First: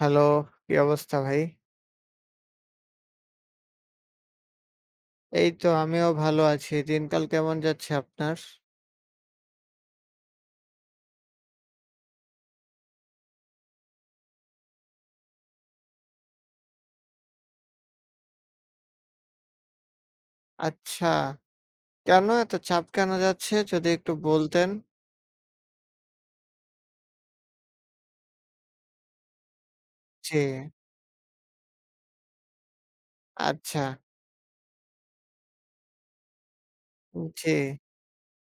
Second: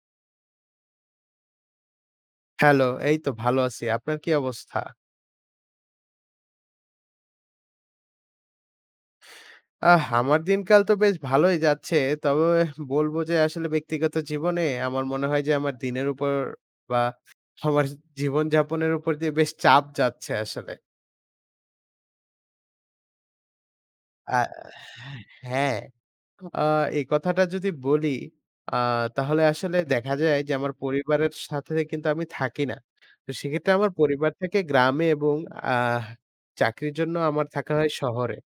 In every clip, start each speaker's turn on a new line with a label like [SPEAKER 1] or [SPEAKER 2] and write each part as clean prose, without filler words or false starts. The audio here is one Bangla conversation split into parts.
[SPEAKER 1] হ্যালো, কি অবস্থা ভাই?
[SPEAKER 2] হ্যালো, এই তো ভালো আছি। আপনার কি অবস্থা?
[SPEAKER 1] এই তো আমিও ভালো আছি। দিনকাল কেমন যাচ্ছে আপনার?
[SPEAKER 2] আমার দিনকাল তো বেশ ভালোই যাচ্ছে। তবে বলব যে আসলে ব্যক্তিগত জীবনে আমার মনে হয় যে আমার দিনের উপর বা আমার জীবনযাপনের উপর দিয়ে বেশ চাপ যাচ্ছে আসলে।
[SPEAKER 1] আচ্ছা, কেন এত চাপ কেন যাচ্ছে যদি একটু
[SPEAKER 2] আ
[SPEAKER 1] বলতেন?
[SPEAKER 2] হ্যাঁ, আ এই কথাটা যদি বলি আ তাহলে আসলে দেখা
[SPEAKER 1] জি,
[SPEAKER 2] যায় যে আমার পরিবারের সাথে কিন্তু আমি থাকি না। তো সেক্ষেত্রে
[SPEAKER 1] আচ্ছা,
[SPEAKER 2] আমার পরিবার থাকে গ্রামে এবং আহ চাকরির জন্য আমার
[SPEAKER 1] জি।
[SPEAKER 2] থাকা হয় শহরে।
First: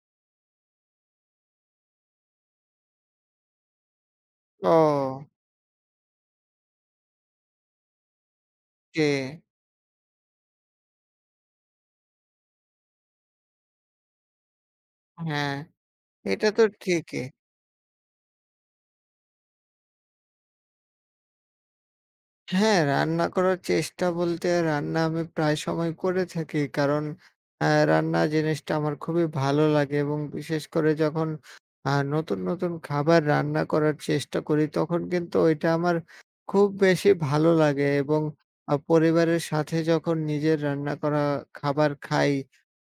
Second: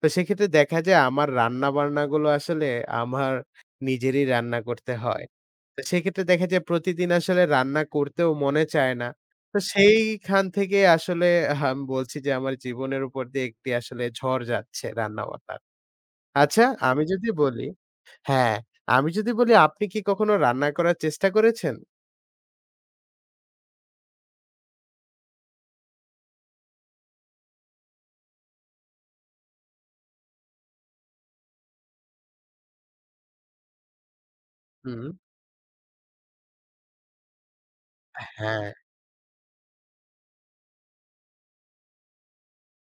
[SPEAKER 2] তো সেক্ষেত্রে দেখা যায় আমার রান্নাবান্নাগুলো আসলে আমার নিজেরই রান্না
[SPEAKER 1] ও!
[SPEAKER 2] করতে হয়। তো সেক্ষেত্রে দেখা যায় প্রতিদিন আসলে রান্না করতেও মনে চায়
[SPEAKER 1] জি,
[SPEAKER 2] না। তো সেইখান থেকে আসলে আমি বলছি যে আমার জীবনের উপর দিয়ে একটি আসলে ঝড় যাচ্ছে
[SPEAKER 1] হ্যাঁ,
[SPEAKER 2] রান্না-বান্নার।
[SPEAKER 1] এটা
[SPEAKER 2] আচ্ছা,
[SPEAKER 1] তো
[SPEAKER 2] আমি
[SPEAKER 1] ঠিকই।
[SPEAKER 2] যদি বলি, হ্যাঁ, আমি যদি বলি আপনি কি কখনো রান্না করার চেষ্টা করেছেন?
[SPEAKER 1] হ্যাঁ, রান্না করার চেষ্টা বলতে রান্না আমি প্রায় সময় করে থাকি। কারণ আ রান্না জিনিসটা আমার খুবই ভালো লাগে এবং বিশেষ করে যখন নতুন, নতুন খাবার রান্না করার চেষ্টা করি তখন
[SPEAKER 2] হুম,
[SPEAKER 1] কিন্তু ওইটা আমার খুব বেশি ভালো লাগে এবং
[SPEAKER 2] হ্যাঁ,
[SPEAKER 1] পরিবারের সাথে যখন নিজের রান্না করা খাবার খাই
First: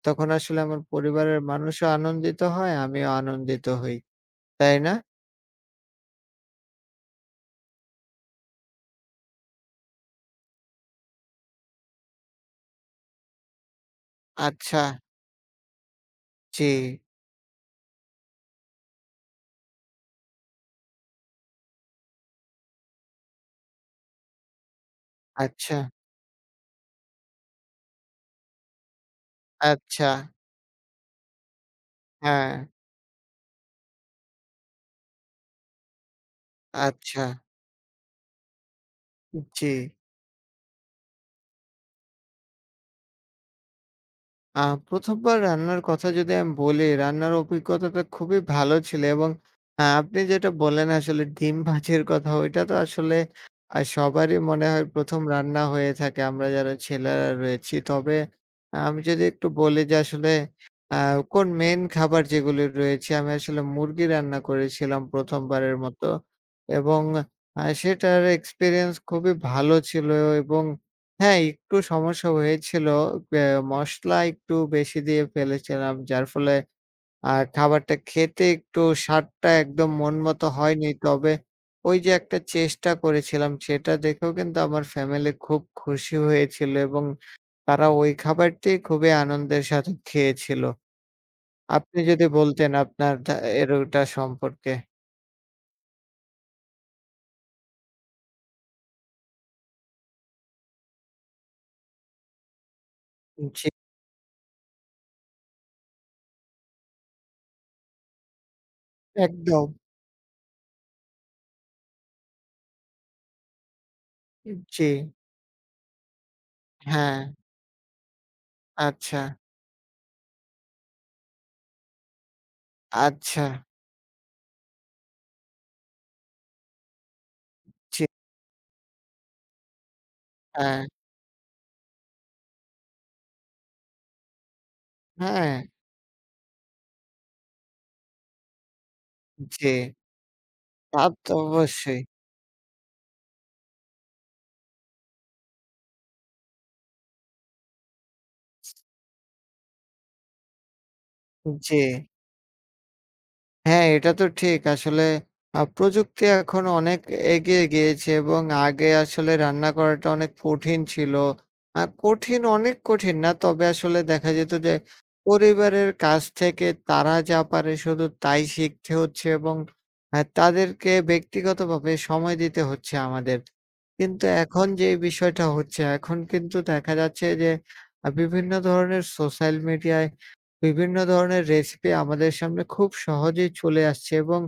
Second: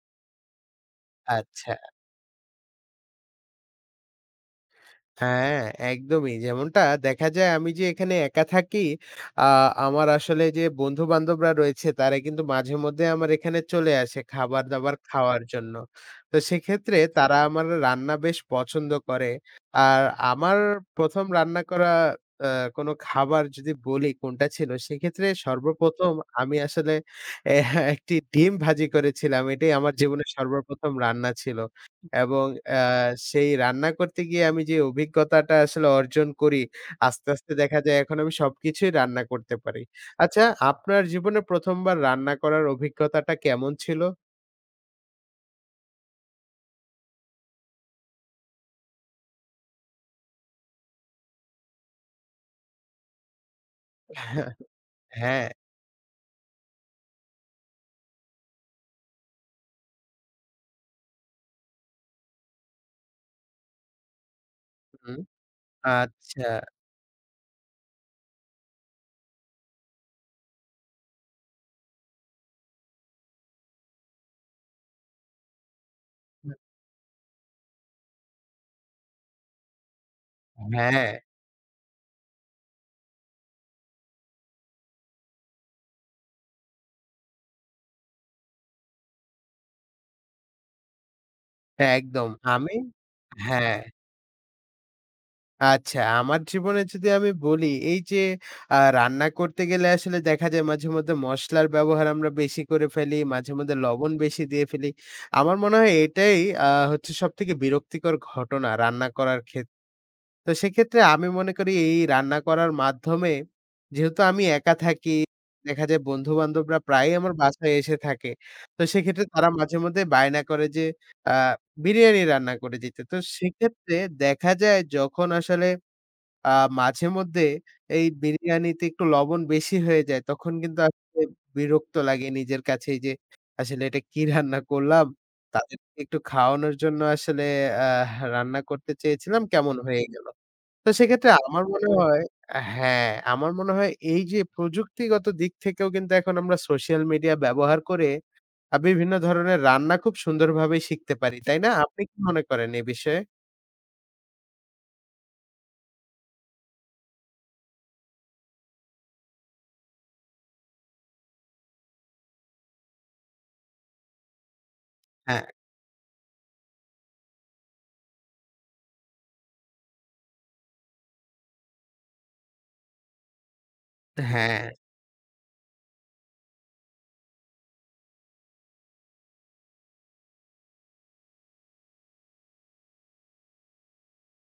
[SPEAKER 1] তখন আসলে আমার পরিবারের
[SPEAKER 2] আচ্ছা।
[SPEAKER 1] মানুষও আনন্দিত হয়, আমিও আনন্দিত হই। তাই না?
[SPEAKER 2] হ্যাঁ, একদমই। যেমনটা দেখা যায় আমি যে এখানে একা থাকি, আ আমার আসলে যে বন্ধু-বান্ধবরা রয়েছে তারা কিন্তু মাঝে মধ্যে আমার এখানে চলে আসে
[SPEAKER 1] আচ্ছা,
[SPEAKER 2] খাবার-দাবার খাওয়ার জন্য। তো
[SPEAKER 1] জি,
[SPEAKER 2] সেক্ষেত্রে তারা আমার রান্না বেশ পছন্দ করে। আর আমার ১ম রান্না করা আ কোনো খাবার যদি বলি কোনটা ছিল, সেক্ষেত্রে
[SPEAKER 1] আচ্ছা,
[SPEAKER 2] সর্বপ্রথম আমি আসলে এ একটি ডিম ভাজি করেছিলাম। এটাই আমার
[SPEAKER 1] আচ্ছা,
[SPEAKER 2] জীবনের সর্বপ্রথম রান্না ছিল, এবং
[SPEAKER 1] হ্যাঁ,
[SPEAKER 2] সেই রান্না করতে গিয়ে আমি যে অভিজ্ঞতাটা আসলে অর্জন করি,
[SPEAKER 1] আচ্ছা।
[SPEAKER 2] আস্তে, আস্তে দেখা যায় এখন আমি সবকিছুই রান্না করতে
[SPEAKER 1] জি।
[SPEAKER 2] পারি। আচ্ছা, আপনার জীবনে ১ম বার রান্না করার অভিজ্ঞতাটা কেমন ছিল?
[SPEAKER 1] আ ১ম বার রান্নার কথা যদি আমি বলি, রান্নার অভিজ্ঞতাটা খুবই ভালো ছিল এবং আপনি যেটা বললেন আসলে ডিম ভাজির কথা, ওইটা তো আসলে সবারই মনে হয় ১ম
[SPEAKER 2] হ্যাঁ,
[SPEAKER 1] রান্না হয়ে থাকে আমরা যারা ছেলেরা রয়েছি। তবে আমি যদি একটু বলি যে আসলে আ কোন মেইন খাবার যেগুলি রয়েছে, আমি আসলে মুরগি রান্না করেছিলাম
[SPEAKER 2] হুম,
[SPEAKER 1] ১ম বারের মতো
[SPEAKER 2] আচ্ছা।
[SPEAKER 1] এবং সেটার এক্সপেরিয়েন্স খুবই ভালো ছিল এবং হ্যাঁ, একটু সমস্যা হয়েছিল। বে মসলা একটু বেশি দিয়ে ফেলেছিলাম। যার ফলে খাবারটা খেতে একটু স্বাদটা একদম মন মতো হয়নি।
[SPEAKER 2] হ্যাঁ,
[SPEAKER 1] তবে ওই যে একটা চেষ্টা করেছিলাম সেটা দেখেও কিন্তু আমার ফ্যামিলি খুব খুশি হয়েছিল এবং তারা ওই খাবারটি খুবই আনন্দের সাথে খেয়েছিল।
[SPEAKER 2] হ্যাঁ,
[SPEAKER 1] আপনি যদি
[SPEAKER 2] একদম।
[SPEAKER 1] বলতেন
[SPEAKER 2] আমি,
[SPEAKER 1] আপনার এর
[SPEAKER 2] হ্যাঁ।
[SPEAKER 1] ওটা সম্পর্কে।
[SPEAKER 2] আচ্ছা, আমার জীবনে যদি আমি বলি, এই যে রান্না করতে গেলে আসলে দেখা যায় মাঝেমধ্যে মসলার ব্যবহার আমরা বেশি করে ফেলি,
[SPEAKER 1] জি,
[SPEAKER 2] মাঝেমধ্যে লবণ বেশি দিয়ে ফেলি। আমার মনে হয় এটাই আ হচ্ছে সবথেকে বিরক্তিকর ঘটনা রান্না করার
[SPEAKER 1] একদম।
[SPEAKER 2] ক্ষেত্রে। তো সেক্ষেত্রে আমি মনে করি এই রান্না করার মাধ্যমে, যেহেতু আমি একা
[SPEAKER 1] জি,
[SPEAKER 2] থাকি, দেখা যায় বন্ধু-বান্ধবরা প্রায়ই
[SPEAKER 1] হ্যাঁ,
[SPEAKER 2] আমার বাসায় এসে থাকে। তো
[SPEAKER 1] আচ্ছা,
[SPEAKER 2] সেক্ষেত্রে তারা মাঝেমধ্যে বায়না করে যে আ বিরিয়ানি রান্না করে দিতে। তো
[SPEAKER 1] আচ্ছা,
[SPEAKER 2] সেক্ষেত্রে দেখা যায় যখন আসলে আ মাঝে মধ্যে
[SPEAKER 1] জি,
[SPEAKER 2] এই বিরিয়ানিতে একটু লবণ বেশি হয়ে যায়, তখন কিন্তু
[SPEAKER 1] হ্যাঁ,
[SPEAKER 2] আসলে বিরক্ত লাগে নিজের কাছেই যে, আসলে এটা কি রান্না করলাম?
[SPEAKER 1] হ্যাঁ,
[SPEAKER 2] তাদেরকে একটু খাওয়ানোর জন্য আসলে রান্না করতে চেয়েছিলাম,
[SPEAKER 1] জি।
[SPEAKER 2] কেমন হয়ে গেল? তো
[SPEAKER 1] তা
[SPEAKER 2] সেক্ষেত্রে
[SPEAKER 1] তো
[SPEAKER 2] আমার মনে
[SPEAKER 1] অবশ্যই।
[SPEAKER 2] হয়। হ্যাঁ, আমার মনে হয় এই যে প্রযুক্তিগত দিক থেকেও কিন্তু এখন আমরা সোশ্যাল মিডিয়া ব্যবহার করে বিভিন্ন ধরনের রান্না খুব সুন্দরভাবে শিখতে পারি, তাই না?
[SPEAKER 1] জি।
[SPEAKER 2] আপনি কি মনে করেন এ বিষয়ে?
[SPEAKER 1] হ্যাঁ, এটা তো ঠিক। আসলে প্রযুক্তি এখন অনেক এগিয়ে গিয়েছে এবং আগে আসলে রান্না করাটা অনেক কঠিন ছিল। কঠিন অনেক কঠিন না। তবে আসলে দেখা যেত যে
[SPEAKER 2] হ্যাঁ,
[SPEAKER 1] পরিবারের কাছ থেকে তারা যা পারে শুধু তাই শিখতে হচ্ছে এবং তাদেরকে ব্যক্তিগতভাবে সময় দিতে হচ্ছে আমাদের। কিন্তু
[SPEAKER 2] হ্যাঁ।
[SPEAKER 1] এখন যে বিষয়টা হচ্ছে, এখন কিন্তু দেখা যাচ্ছে যে বিভিন্ন ধরনের সোশ্যাল মিডিয়ায় বিভিন্ন ধরনের রেসিপি আমাদের সামনে খুব সহজেই চলে আসছে এবং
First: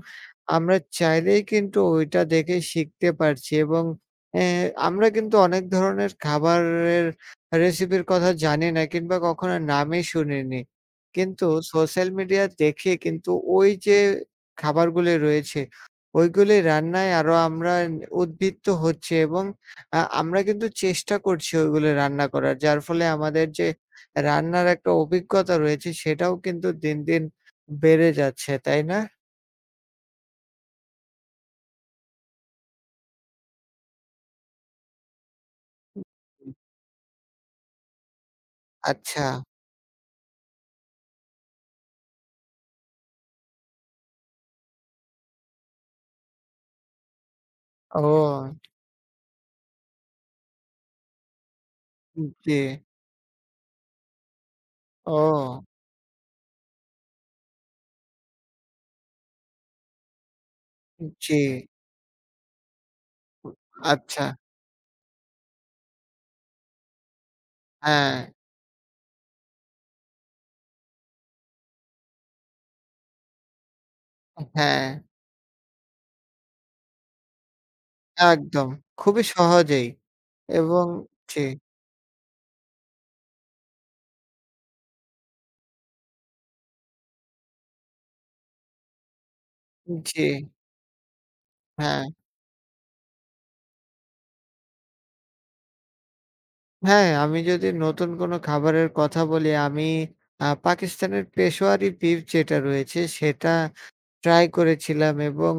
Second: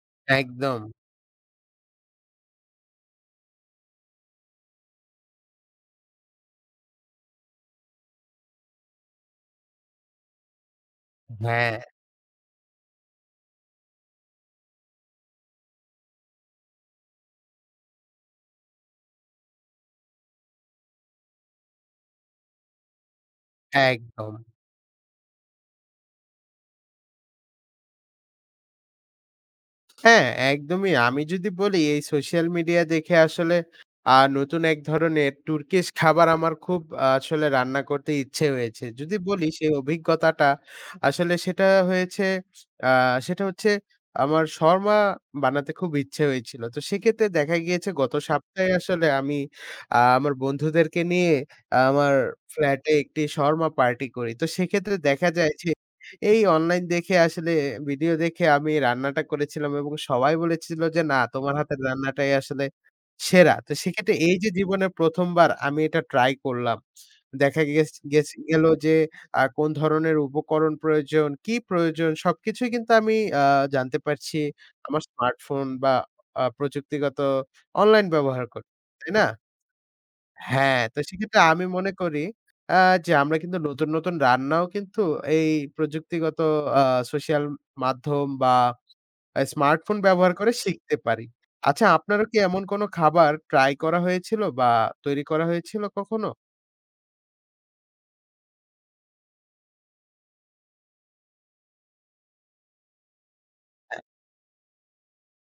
[SPEAKER 1] আমরা
[SPEAKER 2] একদম,
[SPEAKER 1] চাইলেই কিন্তু ওইটা দেখে শিখতে পারছি এবং অ্যা আমরা কিন্তু অনেক ধরনের খাবারের রেসিপির কথা জানি না কিংবা কখনো নামই শুনিনি। কিন্তু
[SPEAKER 2] হ্যাঁ।
[SPEAKER 1] সোশ্যাল মিডিয়া দেখে কিন্তু ওই যে খাবারগুলি রয়েছে, ওইগুলি রান্নায় আরো আমরা উদ্বৃত্ত হচ্ছি এবং আমরা কিন্তু চেষ্টা করছি ওইগুলো রান্না করার। যার ফলে আমাদের যে
[SPEAKER 2] একদম।
[SPEAKER 1] রান্নার একটা অভিজ্ঞতা রয়েছে সেটাও কিন্তু দিন, দিন বেড়ে যাচ্ছে, তাই না?
[SPEAKER 2] হ্যাঁ, একদমই। আমি যদি বলি এই সোশ্যাল মিডিয়া দেখে আসলে নতুন এক ধরনের তুর্কিশ খাবার আমার
[SPEAKER 1] হুম।
[SPEAKER 2] খুব আসলে রান্না করতে ইচ্ছে হয়েছে। যদি
[SPEAKER 1] আচ্ছা।
[SPEAKER 2] বলি সেই অভিজ্ঞতাটা, আসলে সেটা হয়েছে, আ সেটা হচ্ছে আমার শর্মা বানাতে খুব ইচ্ছে হয়েছিল। তো সেক্ষেত্রে দেখা গিয়েছে
[SPEAKER 1] ও,
[SPEAKER 2] গত সপ্তাহে আসলে আমি আমার বন্ধুদেরকে নিয়ে আমার
[SPEAKER 1] জি।
[SPEAKER 2] ফ্ল্যাটে একটি শর্মা পার্টি করি। তো সেক্ষেত্রে দেখা যায়
[SPEAKER 1] ও,
[SPEAKER 2] যে এই অনলাইন দেখে আসলে, ভিডিও দেখে আমি রান্নাটা করেছিলাম এবং সবাই বলেছিল যে, "না,
[SPEAKER 1] জি।
[SPEAKER 2] তোমার হাতের রান্নাটাই আসলে সেরা।" তো সেক্ষেত্রে
[SPEAKER 1] আচ্ছা।
[SPEAKER 2] এই যে জীবনে ১ম বার আমি এটা ট্রাই করলাম। দেখা গেছ
[SPEAKER 1] হ্যাঁ,
[SPEAKER 2] গেছ গেল যে কোন ধরনের উপকরণ প্রয়োজন, কি প্রয়োজন সবকিছুই কিন্তু আমি আ জানতে পারছি
[SPEAKER 1] হ্যাঁ,
[SPEAKER 2] আমার স্মার্টফোন বা প্রযুক্তিগত অনলাইন ব্যবহার করে,
[SPEAKER 1] একদম।
[SPEAKER 2] তাই
[SPEAKER 1] খুবই
[SPEAKER 2] না?
[SPEAKER 1] সহজেই
[SPEAKER 2] হ্যাঁ,
[SPEAKER 1] এবং
[SPEAKER 2] তো সেক্ষেত্রে
[SPEAKER 1] জি,
[SPEAKER 2] আমি মনে করি আ যে আমরা কিন্তু নতুন, নতুন রান্নাও কিন্তু এই প্রযুক্তিগত আ সোশ্যাল মাধ্যম বা স্মার্টফোন
[SPEAKER 1] জি।
[SPEAKER 2] ব্যবহার করে শিখতে পারি। আচ্ছা,
[SPEAKER 1] হ্যাঁ,
[SPEAKER 2] আপনারও কি এমন কোনো খাবার ট্রাই করা হয়েছিল বা তৈরি করা হয়েছিল কখনো?
[SPEAKER 1] হ্যাঁ, আমি যদি নতুন কোনো খাবারের কথা বলি, আমি পাকিস্তানের পেশোয়ারি বিফ যেটা রয়েছে সেটা
[SPEAKER 2] হ্যাঁ।
[SPEAKER 1] ট্রাই করেছিলাম এবং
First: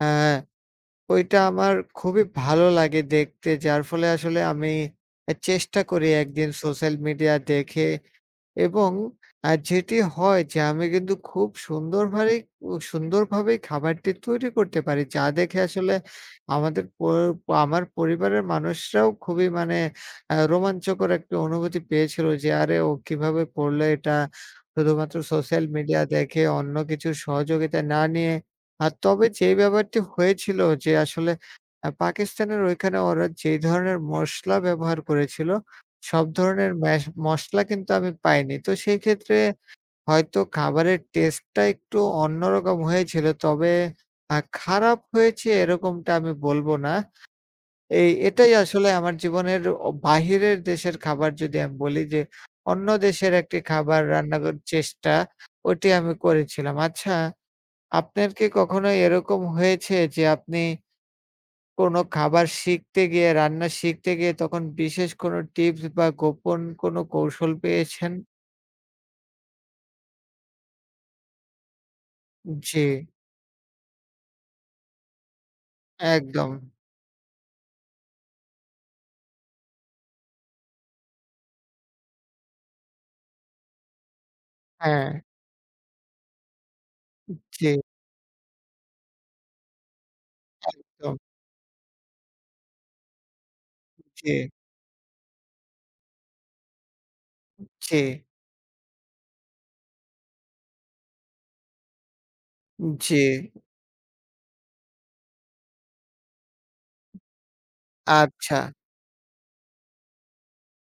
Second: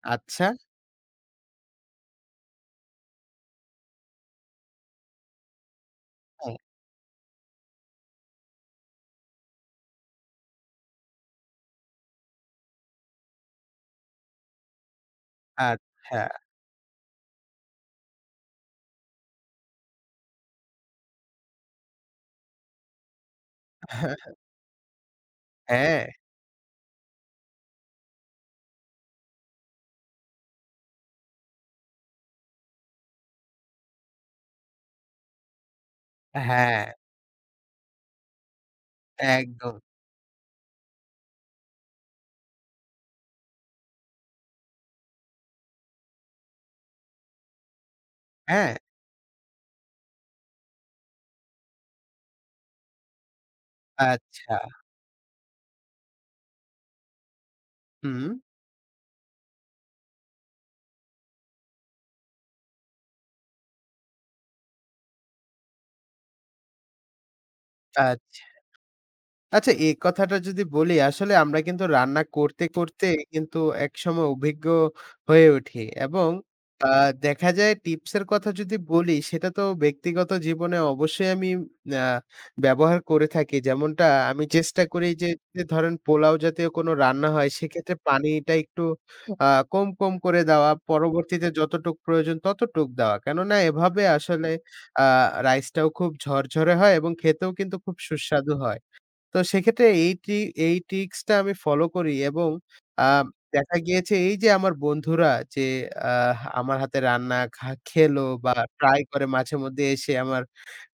[SPEAKER 1] অ্যা
[SPEAKER 2] আচ্ছা।
[SPEAKER 1] ওইটা আমার খুবই ভালো লাগে দেখতে। যার ফলে আসলে আমি চেষ্টা করি একদিন
[SPEAKER 2] হ্যাঁ।
[SPEAKER 1] সোশ্যাল মিডিয়া দেখে এবং যেটি হয় যে আমি কিন্তু খুব সুন্দরভাবে সুন্দরভাবেই খাবারটি তৈরি করতে পারি। যা দেখে আসলে
[SPEAKER 2] আচ্ছা।
[SPEAKER 1] আমাদের প আমার পরিবারের মানুষরাও খুবই মানে রোমাঞ্চকর একটা অনুভূতি পেয়েছিল যে, "আরে ও কিভাবে করলো এটা?" শুধুমাত্র সোশ্যাল মিডিয়া
[SPEAKER 2] হ্যাঁ,
[SPEAKER 1] দেখে অন্য কিছুর সহযোগিতা না নিয়ে। আর তবে যে ব্যাপারটি হয়েছিল যে আসলে পাকিস্তানের ওইখানে ওরা যেই ধরনের মসলা ব্যবহার করেছিল সব ধরনের
[SPEAKER 2] হ্যাঁ,
[SPEAKER 1] ম্যাশ মসলা কিন্তু আমি পাইনি। তো সেক্ষেত্রে
[SPEAKER 2] একদম।
[SPEAKER 1] হয়তো খাবারের টেস্টটা একটু অন্যরকম হয়েছিল। তবে খারাপ হয়েছে এরকমটা আমি বলব না। এটাই
[SPEAKER 2] হ্যাঁ,
[SPEAKER 1] আসলে আমার জীবনের বাহিরের দেশের খাবার যদি আমি বলি যে, অন্য দেশের একটি খাবার রান্না
[SPEAKER 2] আচ্ছা।
[SPEAKER 1] করার চেষ্টা, ওটি আমি করেছিলাম। আচ্ছা,
[SPEAKER 2] হুম,
[SPEAKER 1] আপনার কি কখনো এরকম হয়েছে যে আপনি কোনো খাবার শিখতে গিয়ে, রান্না শিখতে গিয়ে তখন বিশেষ কোনো টিপস বা গোপন কোনো কৌশল পেয়েছেন?
[SPEAKER 2] আচ্ছা। আচ্ছা, এই কথাটা যদি বলি, আসলে আমরা কিন্তু রান্না করতে,
[SPEAKER 1] জি,
[SPEAKER 2] করতে কিন্তু একসময় অভিজ্ঞ হয়ে উঠি এবং
[SPEAKER 1] একদম।
[SPEAKER 2] আ দেখা যায় টিপসের কথা যদি বলি সেটা তো ব্যক্তিগত জীবনে অবশ্যই আমি আ ব্যবহার করে থাকি। যেমনটা আমি চেষ্টা করি
[SPEAKER 1] হ্যাঁ,
[SPEAKER 2] যে যে ধরেন পোলাও জাতীয় কোনো রান্না হয়
[SPEAKER 1] জি,
[SPEAKER 2] সেক্ষেত্রে পানিটা একটু আ কম, কম করে দেওয়া,
[SPEAKER 1] একদম।
[SPEAKER 2] পরবর্তীতে যতটুক প্রয়োজন ততটুক দেওয়া। কেননা এভাবে
[SPEAKER 1] জি,
[SPEAKER 2] আসলে আ রাইসটাও খুব ঝরঝরে হয় এবং খেতেও কিন্তু খুব
[SPEAKER 1] জি,
[SPEAKER 2] সুস্বাদু হয়। তো সেক্ষেত্রে এই ট্রিক্সটা আমি ফলো করি এবং
[SPEAKER 1] জি।
[SPEAKER 2] আম দেখা গিয়েছে এই যে আমার বন্ধুরা যে আমার হাতে রান্না খেলো বা
[SPEAKER 1] আচ্ছা,
[SPEAKER 2] ট্রাই করে মাঝেমধ্যে এসে আমার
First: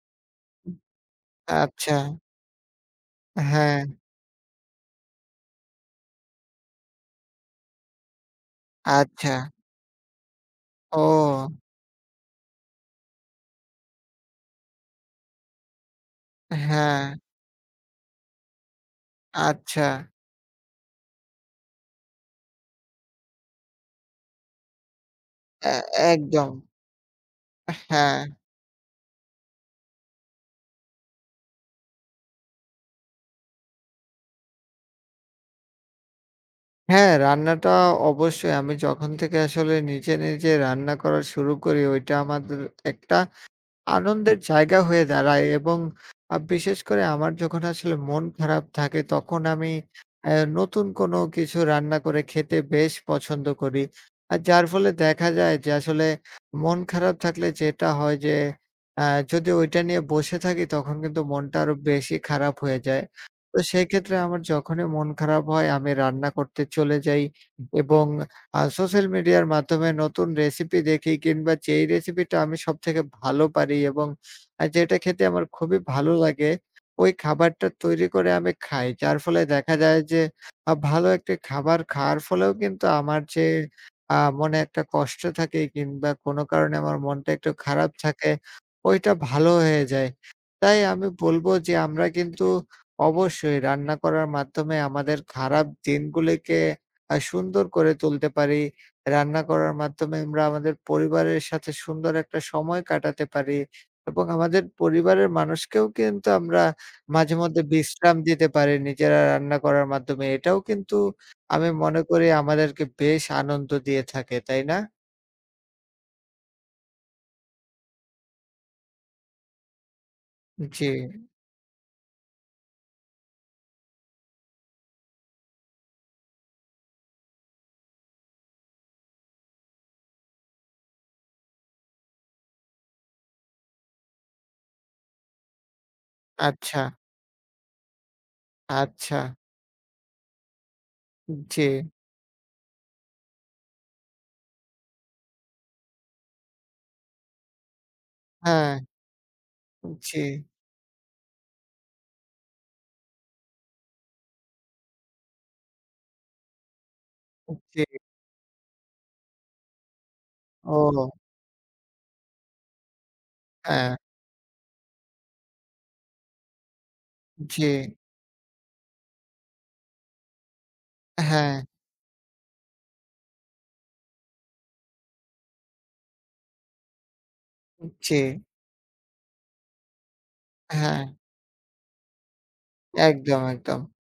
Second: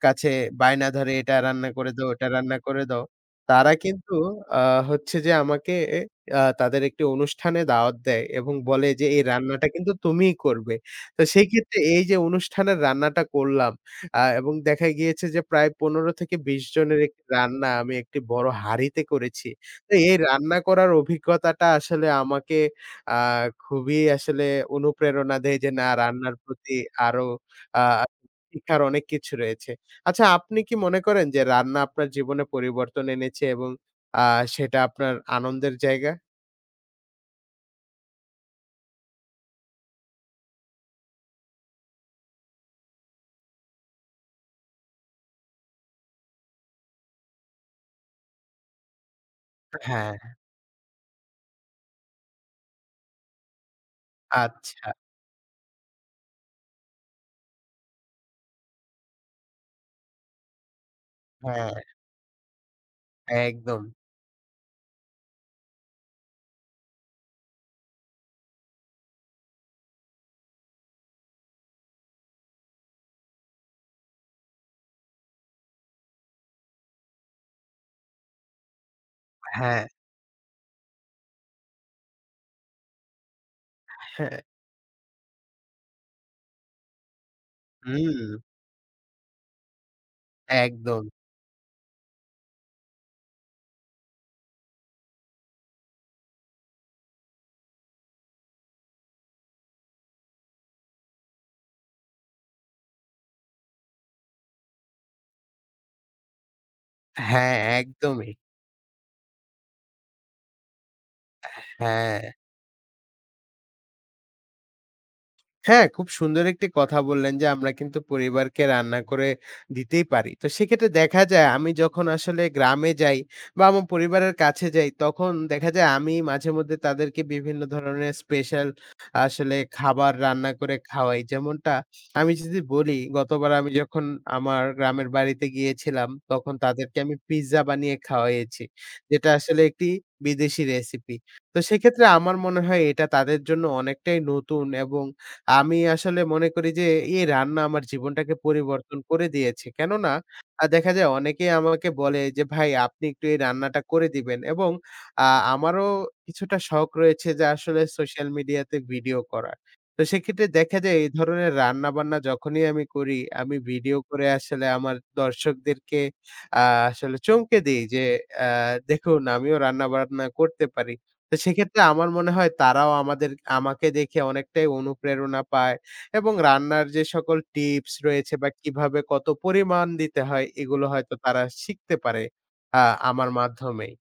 [SPEAKER 2] কাছে বায়না ধরে, "এটা রান্না করে
[SPEAKER 1] আচ্ছা।
[SPEAKER 2] দাও, ওটা রান্না করে দাও।" তারা
[SPEAKER 1] হ্যাঁ,
[SPEAKER 2] কিন্তু আ হচ্ছে যে আমাকে তাদের একটি অনুষ্ঠানে দাওয়াত দেয় এবং বলে যে, "এই
[SPEAKER 1] আচ্ছা।
[SPEAKER 2] রান্নাটা কিন্তু তুমিই করবে।" তো সেই
[SPEAKER 1] ও!
[SPEAKER 2] ক্ষেত্রে এই যে অনুষ্ঠানের রান্নাটা করলাম, এবং দেখা গিয়েছে যে প্রায় ১৫-২০ জনের
[SPEAKER 1] হ্যাঁ,
[SPEAKER 2] একটি রান্না আমি একটি বড় হাঁড়িতে করেছি।
[SPEAKER 1] আচ্ছা।
[SPEAKER 2] তো এই রান্না করার অভিজ্ঞতাটা আসলে আমাকে আ খুবই আসলে অনুপ্রেরণা দেয় যে,
[SPEAKER 1] এ
[SPEAKER 2] না, রান্নার
[SPEAKER 1] একদম।
[SPEAKER 2] প্রতি আরো আ
[SPEAKER 1] হ্যাঁ,
[SPEAKER 2] শিখার অনেক কিছু রয়েছে। আচ্ছা, আপনি কি মনে করেন যে রান্না আপনার জীবনে পরিবর্তন এনেছে এবং আ সেটা আপনার আনন্দের জায়গা?
[SPEAKER 1] হ্যাঁ, রান্নাটা অবশ্যই আমি যখন থেকে আসলে নিজে, নিজে রান্না করা শুরু করি ওইটা আমাদের একটা আনন্দের জায়গা হয়ে দাঁড়ায় এবং বিশেষ করে আমার যখন আসলে মন খারাপ থাকে তখন আমি
[SPEAKER 2] হ্যাঁ,
[SPEAKER 1] আ নতুন কোনো কিছু রান্না করে খেতে বেশ পছন্দ করি। আর যার
[SPEAKER 2] আচ্ছা।
[SPEAKER 1] ফলে দেখা যায় যে আসলে মন খারাপ থাকলে যেটা হয় যে আ যদি ওইটা নিয়ে বসে থাকি তখন কিন্তু মনটা
[SPEAKER 2] হ্যাঁ,
[SPEAKER 1] আরো বেশি খারাপ হয়ে যায়। তো
[SPEAKER 2] একদম।
[SPEAKER 1] সেক্ষেত্রে আমার যখনই মন খারাপ হয় আমি রান্না করতে চলে যাই এবং সোশ্যাল মিডিয়ার মাধ্যমে নতুন রেসিপি দেখি কিংবা যেই রেসিপিটা আমি সবথেকে ভালো পারি এবং যেটা খেতে আমার খুবই ভালো লাগে, ওই খাবারটা তৈরি করে আমি খাই। যার ফলে দেখা
[SPEAKER 2] হ্যাঁ,
[SPEAKER 1] যায় যে ভালো একটি খাবার খাওয়ার ফলেও কিন্তু আমার যে
[SPEAKER 2] হ্যাঁ।
[SPEAKER 1] মনে একটা কষ্ট থাকে কিংবা কোনো কারণে আমার মনটা একটু খারাপ থাকে,
[SPEAKER 2] হুম,
[SPEAKER 1] ওইটা ভালো হয়ে যায়। তাই
[SPEAKER 2] একদম।
[SPEAKER 1] আমি বলব যে আমরা কিন্তু অবশ্যই রান্না করার মাধ্যমে আমাদের খারাপ দিনগুলিকে সুন্দর করে তুলতে পারি। রান্না করার মাধ্যমে আমরা আমাদের পরিবারের সাথে সুন্দর একটা সময় কাটাতে পারি এবং আমাদের পরিবারের মানুষকেও কিন্তু আমরা
[SPEAKER 2] হ্যাঁ,
[SPEAKER 1] মাঝেমধ্যে বিশ্রাম
[SPEAKER 2] একদমই।
[SPEAKER 1] দিতে পারি নিজেরা রান্না করার মাধ্যমে। এটাও কিন্তু আমি মনে
[SPEAKER 2] হ্যাঁ,
[SPEAKER 1] করি আমাদেরকে বেশ আনন্দ দিয়ে থাকে, তাই না?
[SPEAKER 2] হ্যাঁ, খুব সুন্দর একটি কথা বললেন যে, আমরা কিন্তু পরিবারকে রান্না করে দিতেই পারি। তো
[SPEAKER 1] জি,
[SPEAKER 2] সেক্ষেত্রে দেখা যায় আমি যখন আসলে গ্রামে যাই বা আমার পরিবারের কাছে যাই, তখন দেখা যায় আমি মাঝেমধ্যে তাদেরকে বিভিন্ন ধরনের স্পেশাল আসলে খাবার রান্না করে খাওয়াই। যেমনটা আমি যদি বলি, গতবার আমি যখন আমার গ্রামের বাড়িতে গিয়েছিলাম, তখন
[SPEAKER 1] আচ্ছা,
[SPEAKER 2] তাদেরকে আমি পিজ্জা বানিয়ে খাওয়াইয়েছি।
[SPEAKER 1] আচ্ছা।
[SPEAKER 2] যেটা আসলে একটি বিদেশি রেসিপি। তো
[SPEAKER 1] জি,
[SPEAKER 2] সেক্ষেত্রে আমার মনে হয় এটা তাদের জন্য অনেকটাই নতুন এবং আমি আসলে মনে করি যে এই রান্না আমার জীবনটাকে
[SPEAKER 1] হ্যাঁ,
[SPEAKER 2] পরিবর্তন করে দিয়েছে। কেননা
[SPEAKER 1] জি,
[SPEAKER 2] দেখা যায় অনেকেই আমাকে বলে যে, "ভাই, আপনি একটু এই রান্নাটা করে দিবেন," এবং আ আমারও কিছুটা শখ রয়েছে যে আসলে
[SPEAKER 1] জি।
[SPEAKER 2] সোশ্যাল মিডিয়াতে ভিডিও করার। তো সেক্ষেত্রে দেখা যায় এই
[SPEAKER 1] ও!
[SPEAKER 2] ধরনের রান্নাবান্না যখনই আমি করি, আমি
[SPEAKER 1] হ্যাঁ,
[SPEAKER 2] ভিডিও করে আসলে আমার দর্শকদেরকে আ আসলে চমকে
[SPEAKER 1] জি,
[SPEAKER 2] দেই যে, "আ দেখুন আমিও রান্নাবান্না করতে পারি।" তো
[SPEAKER 1] হ্যাঁ,
[SPEAKER 2] সেক্ষেত্রে আমার মনে হয় তারাও আমাদের, আমাকে দেখে অনেকটাই অনুপ্রেরণা পায় এবং রান্নার যে সকল টিপস
[SPEAKER 1] জি,
[SPEAKER 2] রয়েছে বা কিভাবে কত পরিমাণ দিতে হয় এগুলো
[SPEAKER 1] হ্যাঁ।
[SPEAKER 2] হয়তো তারা শিখতে পারে আ আমার
[SPEAKER 1] একদম, একদম।
[SPEAKER 2] মাধ্যমেই।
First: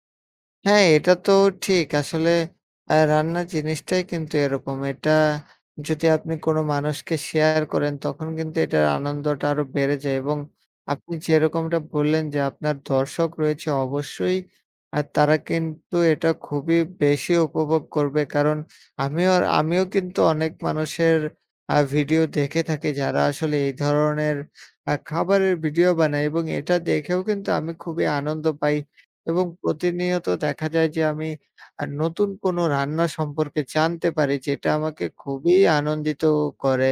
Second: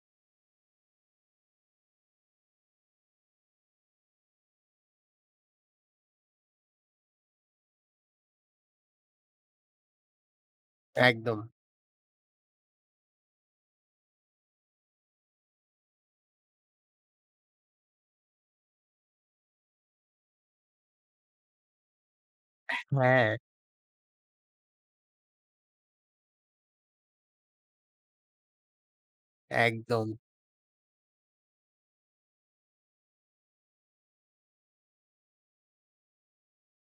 [SPEAKER 1] হ্যাঁ, এটা তো ঠিক। আসলে রান্নার জিনিসটাই কিন্তু এরকম। এটা যদি আপনি কোনো মানুষকে শেয়ার করেন, তখন কিন্তু এটার আনন্দটা আরো বেড়ে যায় এবং আপনি
[SPEAKER 2] একদম।
[SPEAKER 1] যেরকমটা বললেন যে, আপনার দর্শক রয়েছে অবশ্যই তারা কিন্তু এটা খুবই বেশি উপভোগ করবে। কারণ আমিও আমিও কিন্তু অনেক মানুষের ভিডিও দেখে থাকি, যারা
[SPEAKER 2] হ্যাঁ,
[SPEAKER 1] আসলে এই ধরনের খাবারের ভিডিও বানায় এবং এটা দেখেও কিন্তু আমি খুবই আনন্দ পাই। এবং
[SPEAKER 2] একদম।
[SPEAKER 1] প্রতিনিয়ত দেখা যায় যে আমি নতুন কোনো রান্না সম্পর্কে জানতে পারি যেটা আমাকে খুবই আনন্দিত করে।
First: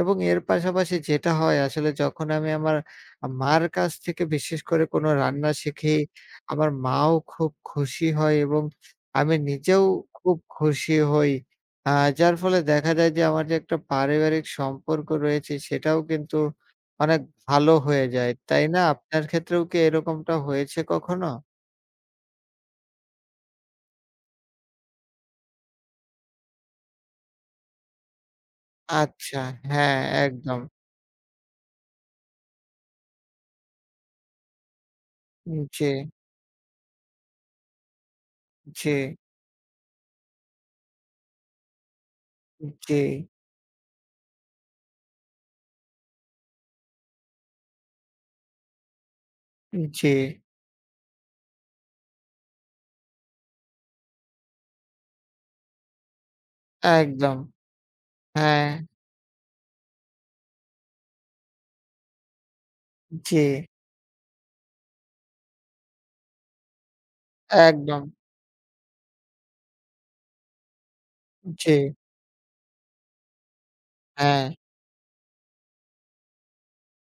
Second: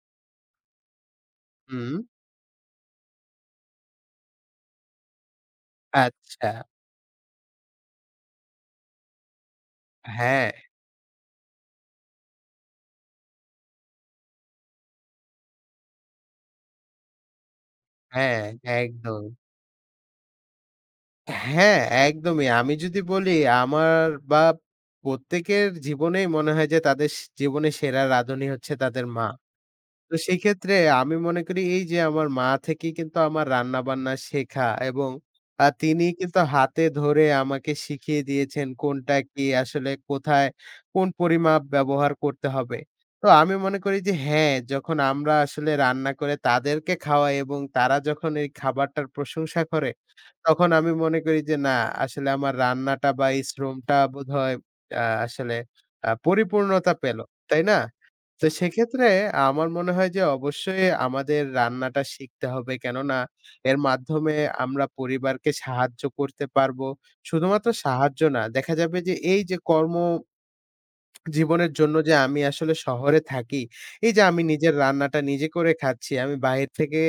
[SPEAKER 1] এবং এর পাশাপাশি যেটা হয় আসলে
[SPEAKER 2] হুম।
[SPEAKER 1] যখন আমি আমার মার কাছ থেকে বিশেষ করে কোনো রান্না শিখি,
[SPEAKER 2] আচ্ছা।
[SPEAKER 1] আমার মাও খুব খুশি হয় এবং আমি নিজেও খুব
[SPEAKER 2] হ্যাঁ,
[SPEAKER 1] খুশি হই। আ যার ফলে দেখা যায় যে আমার যে একটা পারিবারিক সম্পর্ক রয়েছে সেটাও কিন্তু অনেক ভালো হয়ে যায়।
[SPEAKER 2] হ্যাঁ,
[SPEAKER 1] তাই না?
[SPEAKER 2] একদম।
[SPEAKER 1] আপনার ক্ষেত্রেও কি এরকমটা হয়েছে কখনো?
[SPEAKER 2] হ্যাঁ, একদমই। আমি যদি বলি আমার বা প্রত্যেকের জীবনেই মনে হয় যে তাদের জীবনে সেরা রাঁধুনি হচ্ছে তাদের মা।
[SPEAKER 1] আচ্ছা, হ্যাঁ,
[SPEAKER 2] তো
[SPEAKER 1] একদম।
[SPEAKER 2] সেক্ষেত্রে আমি মনে করি এই যে আমার মা থেকেই কিন্তু আমার রান্নাবান্না শেখা এবং
[SPEAKER 1] জি,
[SPEAKER 2] তিনি কিন্তু হাতে ধরে আমাকে শিখিয়ে দিয়েছেন
[SPEAKER 1] জি,
[SPEAKER 2] কোনটা কি আসলে কোথায়, কোন পরিমাপ ব্যবহার করতে হবে।
[SPEAKER 1] জি,
[SPEAKER 2] তো আমি মনে করি যে হ্যাঁ, যখন আমরা আসলে রান্না করে তাদেরকে খাওয়াই এবং তারা যখন এই খাবারটার প্রশংসা করে,
[SPEAKER 1] জি,
[SPEAKER 2] তখন আমি মনে করি যে, না, আসলে আমার রান্নাটা বা এই শ্রমটা বোধহয় আসলে পরিপূর্ণতা পেল।
[SPEAKER 1] একদম।
[SPEAKER 2] তাই না? তো
[SPEAKER 1] হ্যাঁ,
[SPEAKER 2] সেক্ষেত্রে আমার মনে হয় যে অবশ্যই আমাদের রান্নাটা শিখতে হবে। কেননা
[SPEAKER 1] জি,
[SPEAKER 2] এর মাধ্যমে আমরা পরিবারকে সাহায্য করতে পারবো। শুধুমাত্র
[SPEAKER 1] একদম।
[SPEAKER 2] সাহায্য না, দেখা যাবে যে এই যে কর্ম জীবনের
[SPEAKER 1] জি,
[SPEAKER 2] জন্য যে আমি আসলে শহরে থাকি, এই যে আমি
[SPEAKER 1] হ্যাঁ,
[SPEAKER 2] নিজের রান্নাটা নিজে করে খাচ্ছি। আমি বাহির থেকে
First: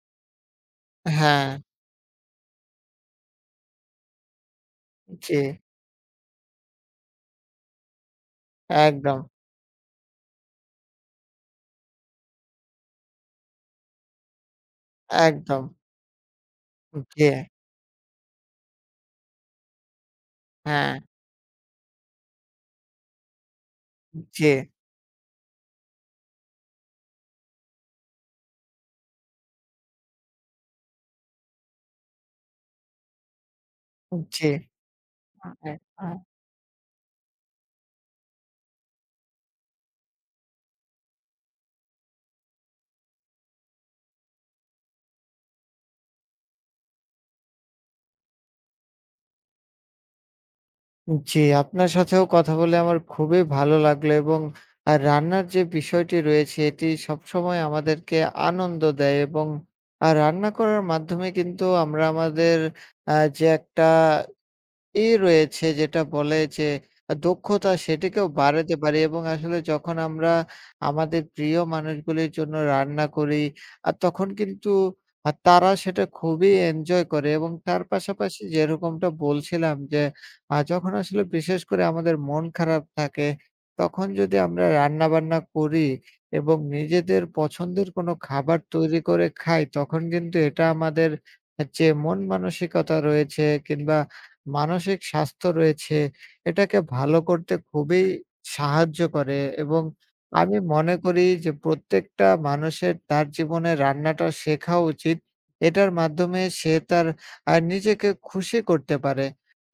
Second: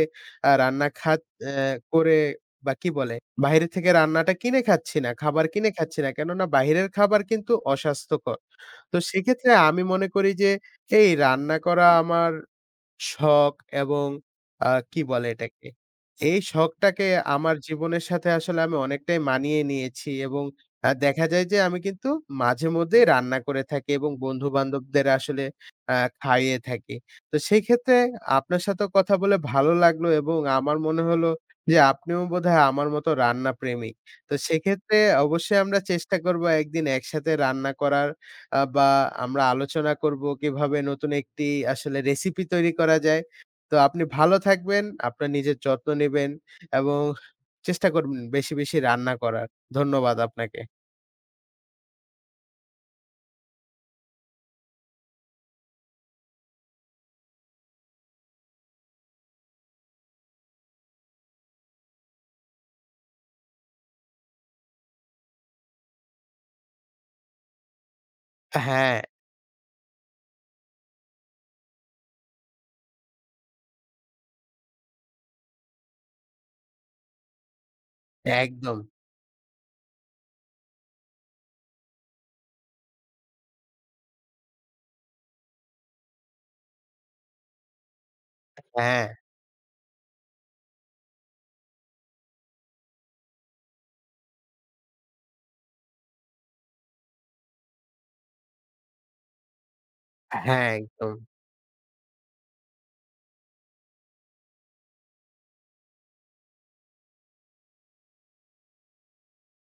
[SPEAKER 2] রান্না
[SPEAKER 1] হ্যাঁ,
[SPEAKER 2] অ্যা করে বা কি বলে? বাহিরে থেকে রান্নাটা কিনে খাচ্ছি না,
[SPEAKER 1] জি,
[SPEAKER 2] খাবার কিনে খাচ্ছি না। কেননা বাহিরের খাবার কিন্তু অস্বাস্থ্যকর। তো
[SPEAKER 1] একদম,
[SPEAKER 2] সেক্ষেত্রে আমি মনে করি যে এই রান্না করা আমার শখ এবং কি বলে
[SPEAKER 1] একদম।
[SPEAKER 2] এটাকে? এই শখটাকে
[SPEAKER 1] জি,
[SPEAKER 2] আমার জীবনের সাথে আসলে আমি অনেকটাই মানিয়ে নিয়েছি এবং
[SPEAKER 1] হ্যাঁ,
[SPEAKER 2] দেখা যায় যে আমি কিন্তু মাঝেমধ্যেই রান্না করে থাকি এবং
[SPEAKER 1] জি,
[SPEAKER 2] বন্ধু-বান্ধবদের আসলে আ খাইয়ে থাকি। তো সেই ক্ষেত্রে আপনার সাথেও কথা বলে ভালো লাগলো এবং আমার মনে হলো যে আপনিও বোধহয় আমার মতো রান্না প্রেমিক। তো
[SPEAKER 1] জি,
[SPEAKER 2] সেক্ষেত্রে অবশ্যই
[SPEAKER 1] হ্যাঁ,
[SPEAKER 2] আমরা চেষ্টা
[SPEAKER 1] হ্যাঁ।
[SPEAKER 2] করব একদিন একসাথে রান্না করার। বা আমরা আলোচনা করব কিভাবে নতুন একটি আসলে রেসিপি তৈরি করা যায়। তো আপনি ভালো থাকবেন, আপনার নিজের যত্ন নিবেন এবং চেষ্টা করবেন বেশি, বেশি রান্না করার। ধন্যবাদ আপনাকে।
[SPEAKER 1] জি, আপনার সাথেও কথা বলে আমার খুবই ভালো লাগলো এবং রান্নার যে বিষয়টি রয়েছে এটি সবসময় আমাদেরকে আনন্দ দেয় এবং রান্না করার মাধ্যমে কিন্তু আমরা আমাদের আ যে একটা রয়েছে যেটা বলে যে দক্ষতা সেটিকেও বাড়াতে
[SPEAKER 2] হ্যাঁ,
[SPEAKER 1] পারি এবং আসলে যখন আমরা আমাদের প্রিয় মানুষগুলির জন্য রান্না করি, তখন কিন্তু তারা সেটা খুবই এনজয় করে এবং তার পাশাপাশি
[SPEAKER 2] একদম।
[SPEAKER 1] যেরকমটা বলছিলাম যে যখন আসলে বিশেষ করে আমাদের মন খারাপ থাকে, তখন যদি আমরা রান্নাবান্না করি এবং নিজেদের পছন্দের কোনো খাবার তৈরি
[SPEAKER 2] হ্যাঁ,
[SPEAKER 1] করে খাই, তখন কিন্তু এটা আমাদের যে মন মানসিকতা রয়েছে কিংবা মানসিক স্বাস্থ্য রয়েছে, এটাকে ভালো করতে খুবই সাহায্য করে এবং আমি
[SPEAKER 2] হ্যাঁ,
[SPEAKER 1] মনে
[SPEAKER 2] একদম,
[SPEAKER 1] করি যে প্রত্যেকটা মানুষের তার জীবনে রান্নাটা শেখা উচিত। এটার মাধ্যমে সে তার নিজেকে খুশি করতে পারে।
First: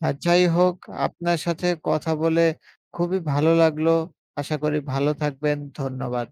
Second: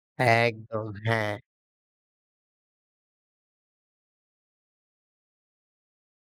[SPEAKER 1] আর যাই হোক,
[SPEAKER 2] একদম, হ্যাঁ।
[SPEAKER 1] আপনার সাথে কথা বলে খুবই ভালো লাগলো। আশা করি ভালো থাকবেন। ধন্যবাদ।